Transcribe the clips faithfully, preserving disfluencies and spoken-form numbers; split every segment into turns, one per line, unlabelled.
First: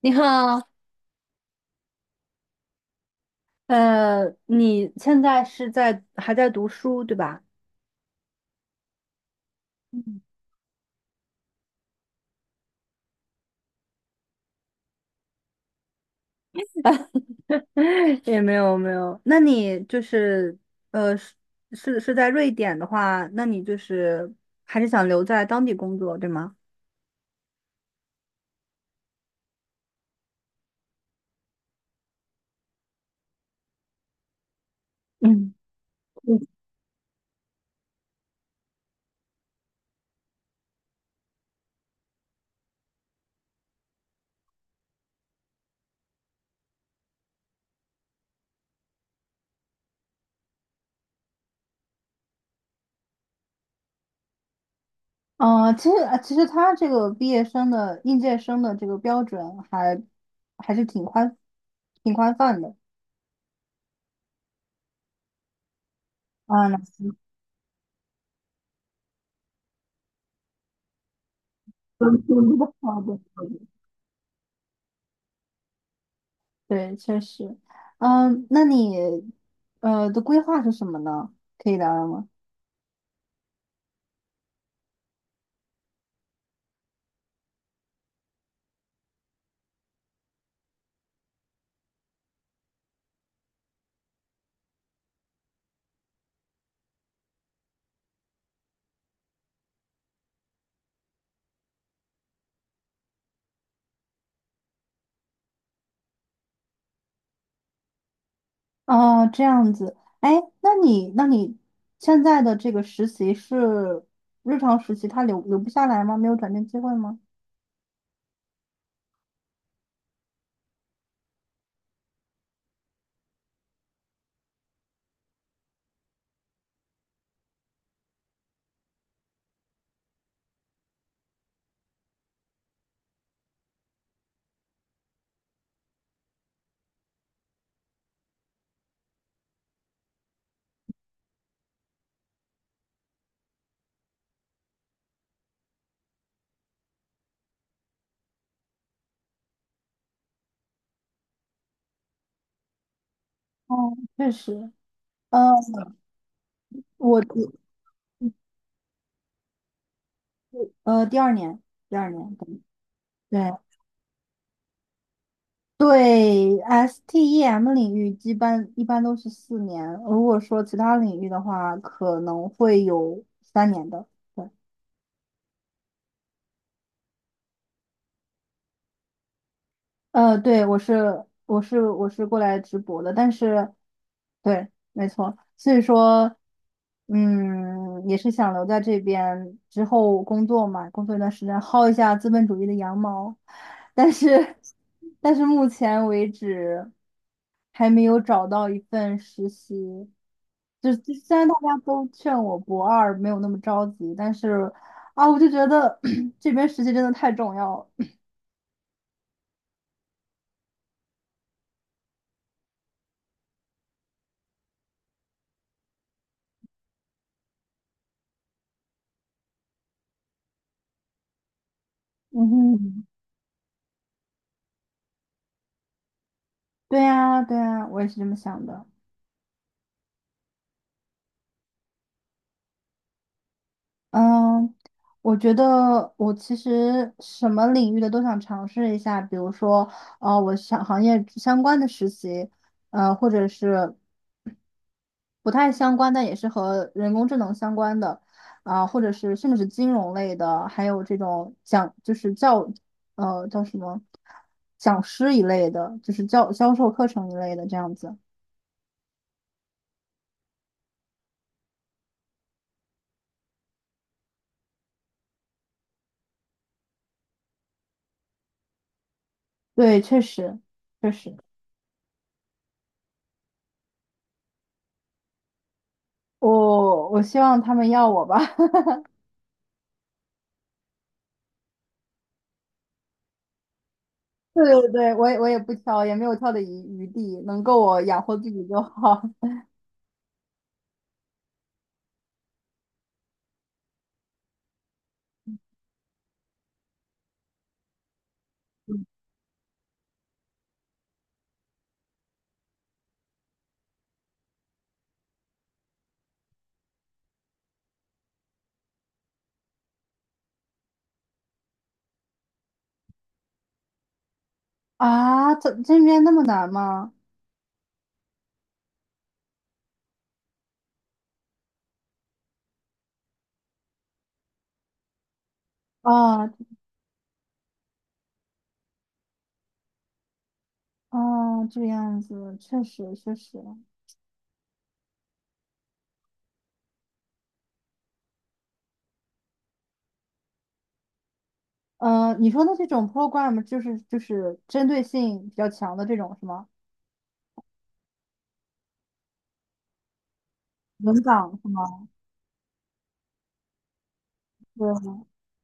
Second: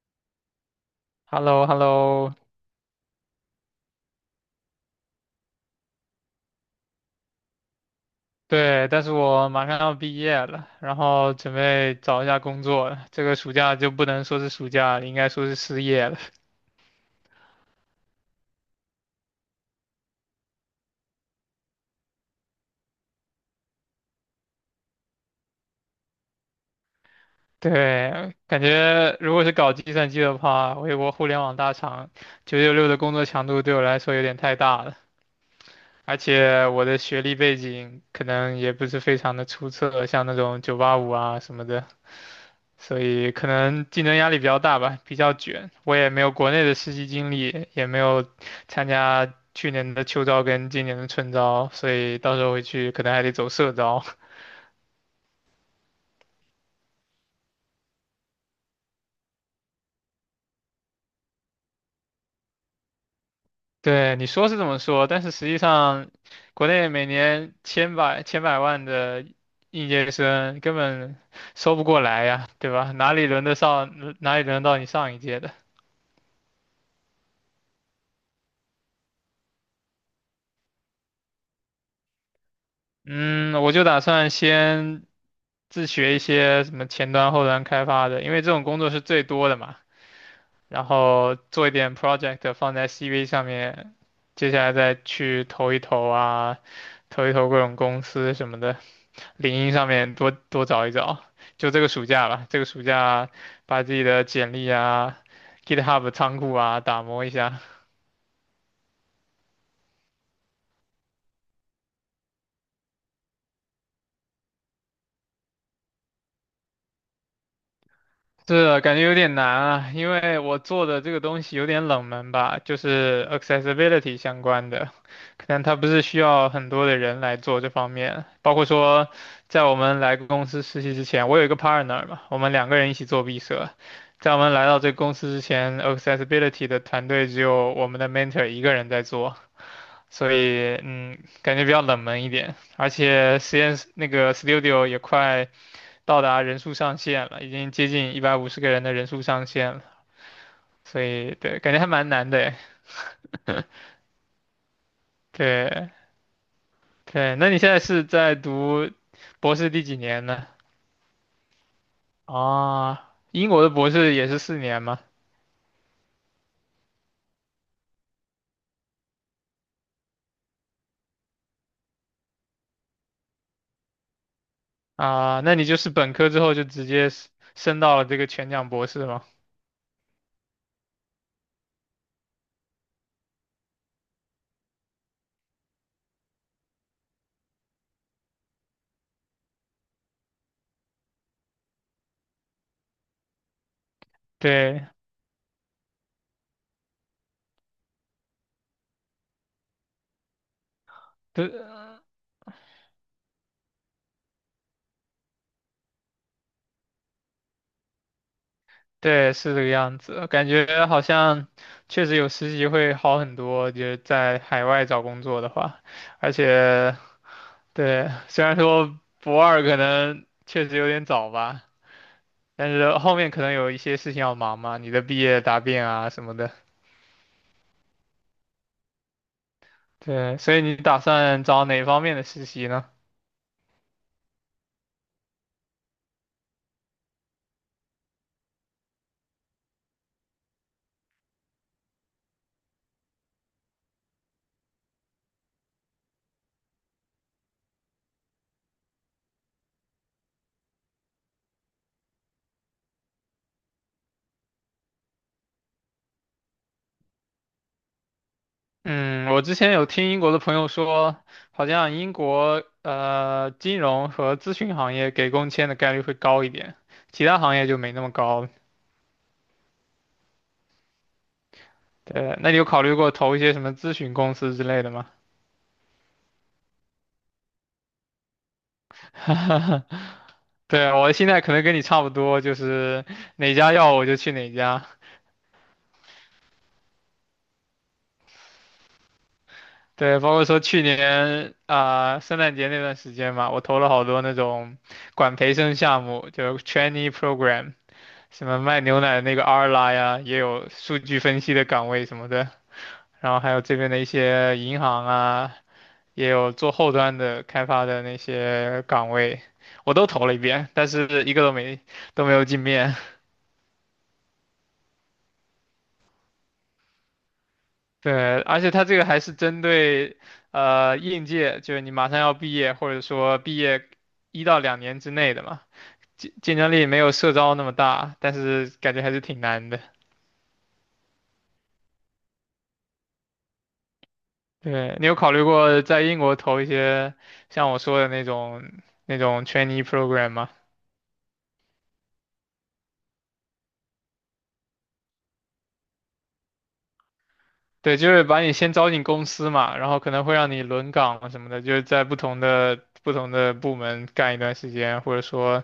你好。
h e l l o h e l l o
呃，你现在是在还在读书对吧？
对，但是我马上要毕
嗯
业了，然后准备找一下工作了，这个暑假就不能说是暑假了，应该说是失业了。
也没有没有，那你就是呃是是是在瑞典的话，那你就是还是想留在当地工作对吗？
对，感觉如果是搞计算机的话，微博互联网大厂九九六的工作强度对我来说有点太大了，
嗯。
而且我的学历背景可能也不是非常的出色，像那种九八五啊什么的。所以可能竞争压力比较大吧，比较卷。我也没有国内的实习经历，也没有参加去年的秋招跟今年的春招，所以到时候回去可能还得走社招。
呃，其实呃其实他这个毕业生的应届生的这个标准还还是挺宽挺宽泛的。
对，你说是这么说，但是实际上，国
啊，那
内每
行。
年千百千百万的应届生根本收不过
分
来
数
呀，
不
对吧？
好
哪
的。
里轮得 上，哪里轮得到你上一届的？
对，确实。嗯。那你呃的规划是什么呢？可以聊聊吗？
嗯，我就打算先自学一些什么前端、后端开发的，因为这种工作是最多的嘛。然后做一点 project 放在 C V 上面，接下来再去投一投啊，投一投各种公司什么的，领英上面多多找一找。就这个暑假吧，这个暑假把自己的简历啊、GitHub 仓库啊打磨一下。
哦，这样子，哎，那你那你现在的这个实习是日常实习，它留留不下来吗？没有转正机会吗？
是的，感觉有点难啊，因为我做的这个东西有点冷门吧，就是 accessibility 相关的，可能它不是需要很多的人来做这方面，包括说在我们来公司实习之前，我有一个 partner 嘛，我们两个人一起做毕设，在我们来到这个公司之前，accessibility 的团队只有我们的 mentor 一个人在做，所以嗯，感觉比较冷门一点，而且实验室那个 studio 也快。到达人数上限了，已经接近一百五十个人的人数上限了，所以对，感觉还蛮难的诶。
哦，确实。呃，
对对，那你
我
现在是在读博士第几年呢？
呃第二年，第二年。对
啊，英
对
国的博士也是四年吗？
对，STEM 领域一般一般都是四年，如果说其他领域的话，可能会有三年的。对
啊，那你就是本科之后就直接是升到了这个全奖博士吗？
呃，对。我是我是我是过来直播的。但是，对，没错。所以说，嗯，也是想留在这边之后工作嘛，工作一段时间，薅一下资本主义的羊毛。但是，
对
但是目前为止还没有找到一份实习。就就虽然
对
大家都劝我博二没有那么着急，但是啊，我就觉得 这边实习真的太重要了。
对，是这个样子，感觉好像确实有实习会好很多，就是在海外找工作的话，而且对，虽然说博二可能确实有点早吧，
嗯
但是
哼。
后面可能有一些事情要忙嘛，你的毕业答辩啊什么的。
对呀，对呀，我也是这么想的。
对，所以你打算找哪方面的实习呢？
嗯。我觉得我其实什么领域的都想尝试一下。比如说，呃，我想行业相关的实习，呃，或者是不太相关，但也是和人工智能相关的。啊，或者是甚至是金融类的，还有这种讲就是教，呃，叫什么讲师一类的，就是教销售课程一类的这样子。
嗯，我之前有听英国的朋友说，好像英国呃金融和咨询行业给工签的概率会高一点，其他行业就没那么高。
对，确实，确实。
对，那你有考虑过投一些什么咨询公司之类的吗？
我我希望他们要我吧。
对，我现在可能跟你差不多，就是哪家要我就去哪
对
家。
对对。我也我也不挑，也没有挑的余余地，能够我养活自己就好。
对，包括说去年啊、圣诞节那段时间嘛，我投了好多那种管培生项目，就是 trainee program，什么卖牛奶的那个 Arla 呀，也有数据分析的岗位什么的，然后还有这边的一些银行啊，也有做后端的开发的那些岗位，我都投了一遍，但是一个都没都没有进面。
啊，这这边那么难吗？
对，而且它这个还是针对呃应届，就是你马上要毕业，或者说毕业一到两年之内的嘛。竞
啊
竞争力没有社招那么大，但是感觉还是挺难的。
啊，这个样子确实确实。
对，你有考虑过在英国投一些像我说的那种那种 trainee program 吗？
嗯，你说的这种 program 就是就是针对性比较强的这种是吗？
对，就是把你先招进公司嘛，然后可能会让你轮
轮
岗什么
岗
的，
是
就是在
吗？
不同的不同的部门干一段时间，
对。
或者说，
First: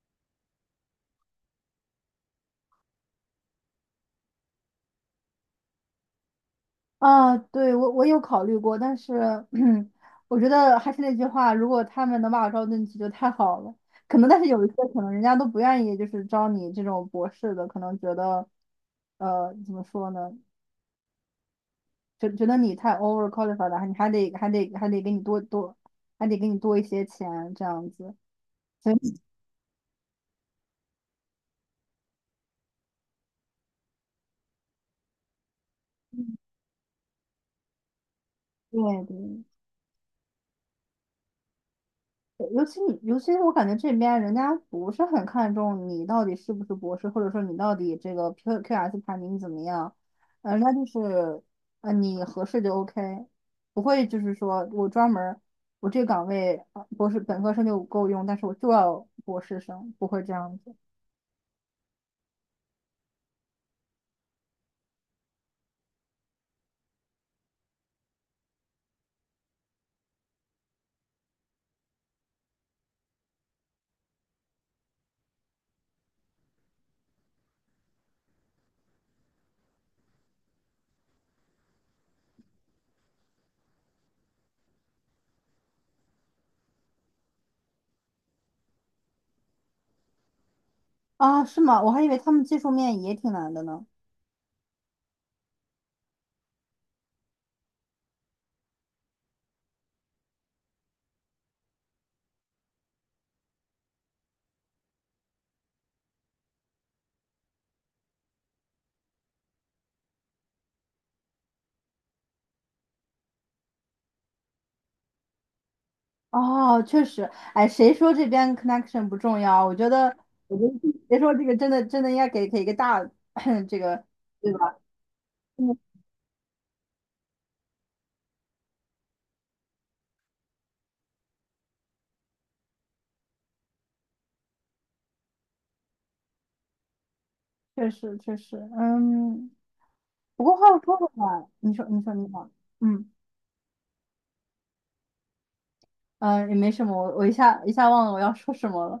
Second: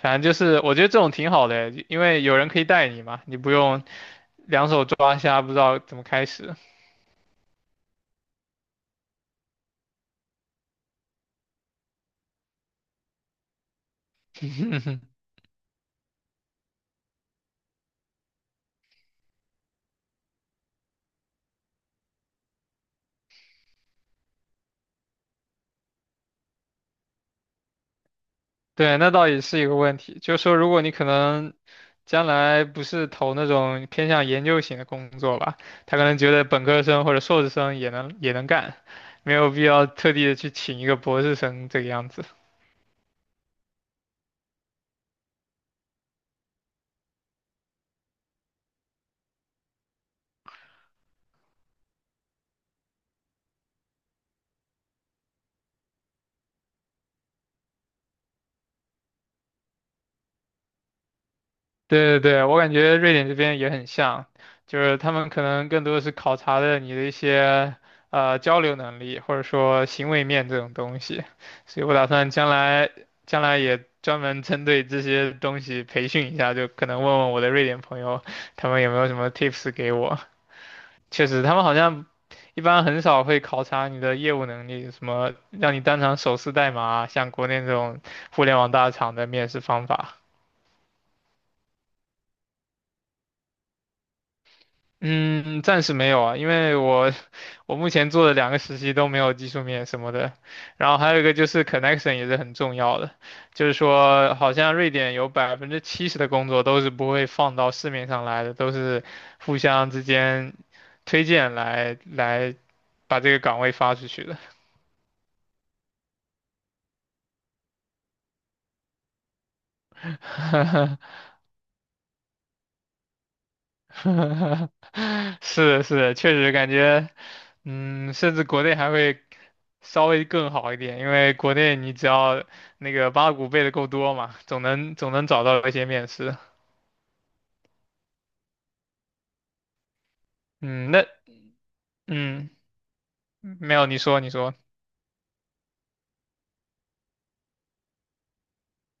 反正就是我觉得这种挺好的，因为有人可以带你嘛，你不用两手抓瞎，不知道怎么开始。
啊，对。我我有考虑过，但是 我觉得还是那句话，如果他们能把我招进去就太好了。可能，但是有一些可能人家都不愿意，就是招你这种博士的，可能觉得，呃，怎么说呢？觉觉得你太 over qualified 了，你还得还得还得给你多多，还得给你多一些钱这样子。所以，
对，那倒也是一个问题。就是说，如果你可能将来不是投那种偏向研究型的工作吧，他可能觉得本科生或者硕士生也能也能干，
对
没
对。
有必要特地的去请一个博士生这个样子。
尤其你，尤其是我感觉这边人家不是很看重你到底是不是博士，或者说你到底这个 Q QS 排名怎么样。呃人家就是。呃，你合适就 OK，不会就是说我专门儿我这个岗位呃博士本科生就够用，但是我就要博士生，不会这样子。
对对对，我感觉瑞典这边也很像，就是他们可能更多的是考察的你的一些呃交流能力，或者说行为面这种东西，所以我打算将来将来也专门针对这些东西培训一下，就可能问问我的瑞典朋友，他们有没有什么 tips 给我。确实，他们好像一般很少会考察你的业务能力，什么让你当场手撕代码啊像国内这种互联网大厂的面试方法。
啊？是吗？我还以为他们技术面也挺难的呢。
嗯，暂时没有啊，因为我 我目前做的两个实习都没有技术面什么的，然后还有一个就是 connection 也是很重要的，就是说好像瑞典有百分之七十的工作都是不会放到市面上来的，都是互相之间推荐来来把这个岗位发出去的。
哦，确实，哎，谁说这边 connection 不重要？我觉得，我觉得 别说这个真的真的应该给给一个大 这个。对吧？嗯，
是是，确实感觉，嗯，甚至国内还会稍微更好一点，因为国内你只要那个八股背的够多嘛，总能总能找到一些面试。
确实确实。嗯，不过话又
嗯，
说
那
回来。你说你说你好。
嗯，
嗯
没有，你说你说，
嗯，呃也没什么。我我一下一下忘了我要说什么了。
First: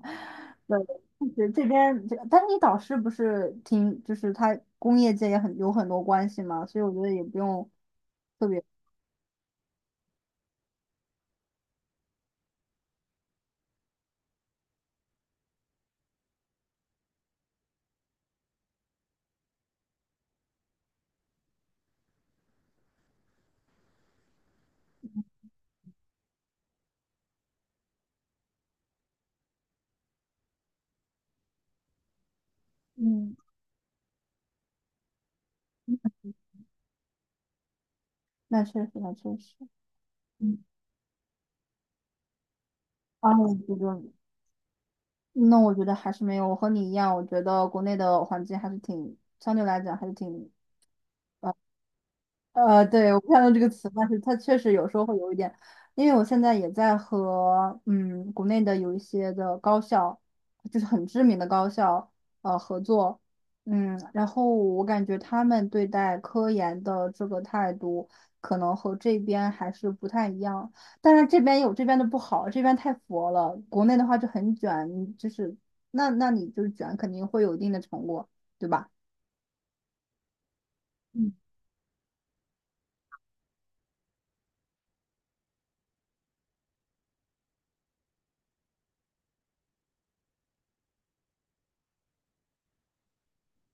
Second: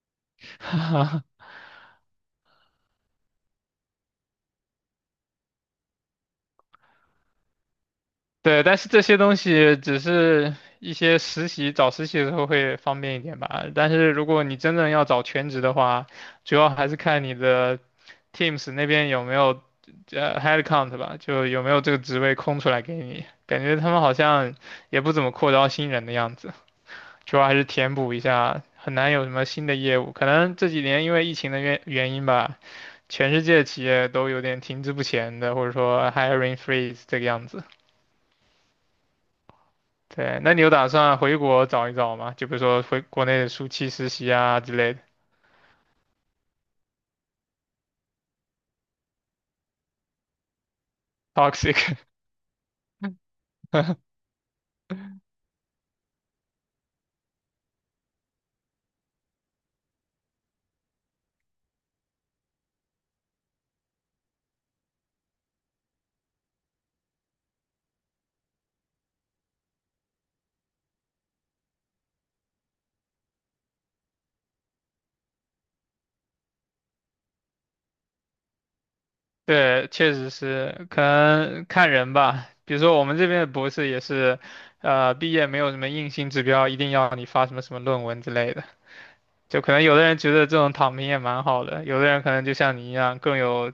对，这这边这，但是你导师不是挺，就是他工业界也很有很多关系嘛，所以我觉得也不用特别。
对，但是这些东西只是一些实习，找实习的时候会方便一点吧。但是如果你真正要找全职的话，主要还是看你的 Teams 那边有没有呃 headcount 吧，就有没有这个职位空出来给你。感觉他们好像也不怎么扩招新人的样子，主要还是填补一下，很难有什么新的业务。可能这几年因为疫情的原原因吧，全
嗯，
世界企业都有点停滞不前的，或者说 hiring freeze 这个样子。
那确实那确实，
对，那你
嗯，
有打算回国找一找吗？就比如说回国
啊，我
内暑
觉
期
得，
实习啊之类的
那我觉得还是没有，我和你一样。我觉得国内的环境还是挺，相对来讲还是挺
，toxic。
呃，对，我看到这个词，但是它确实有时候会有一点。因为我现在也在和嗯国内的有一些的高校，就是很知名的高校呃合作。嗯，然后我感觉他们对待科研的这个态度，可能和这边还是不太一样。但是这边有这边的不好，这边太佛了。国内的话就很卷，你就是那那你就是卷肯定会有一定的成果，对吧？
对，确实是，可
嗯。
能看人吧。比如说我们这边的博士也是，呃，毕业没有什么硬性指标，一定要你发什么什么论文之类的。就可能有的人觉得这种躺平也蛮好的，有的人可能就像你一样更有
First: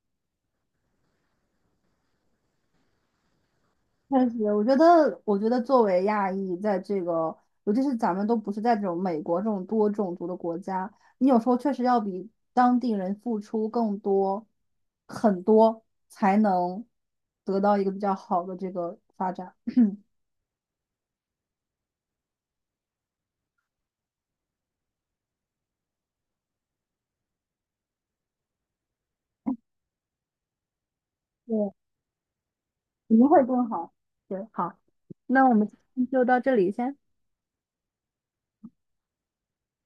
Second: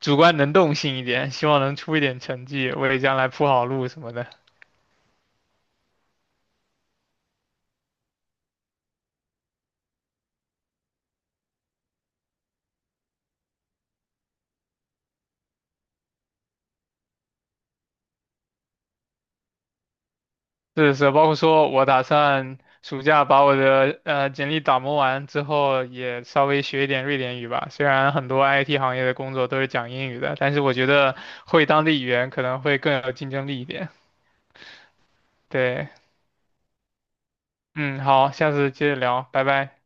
主观能动性一点，希望能出一点成绩，为将来铺好路什么的。
确实。我觉得，我觉得作为亚裔，在这个，尤其是咱们都不是在这种美国这种多种族的国家，你有时候确实要比当地人付出更多，很多，才能得到一个比较好的这个发展。
是是，包括说我打算暑假把我的呃简历打磨完之后，也稍微学一点瑞典语吧。虽然很多 I T 行业的工作都是讲英语的，但是我觉得会
对，
当地语言可能会更有
一定
竞
会
争力一
更
点。
好。对，好，那我们今
对，
天就到这里先。
嗯，好，下次接着聊，拜拜。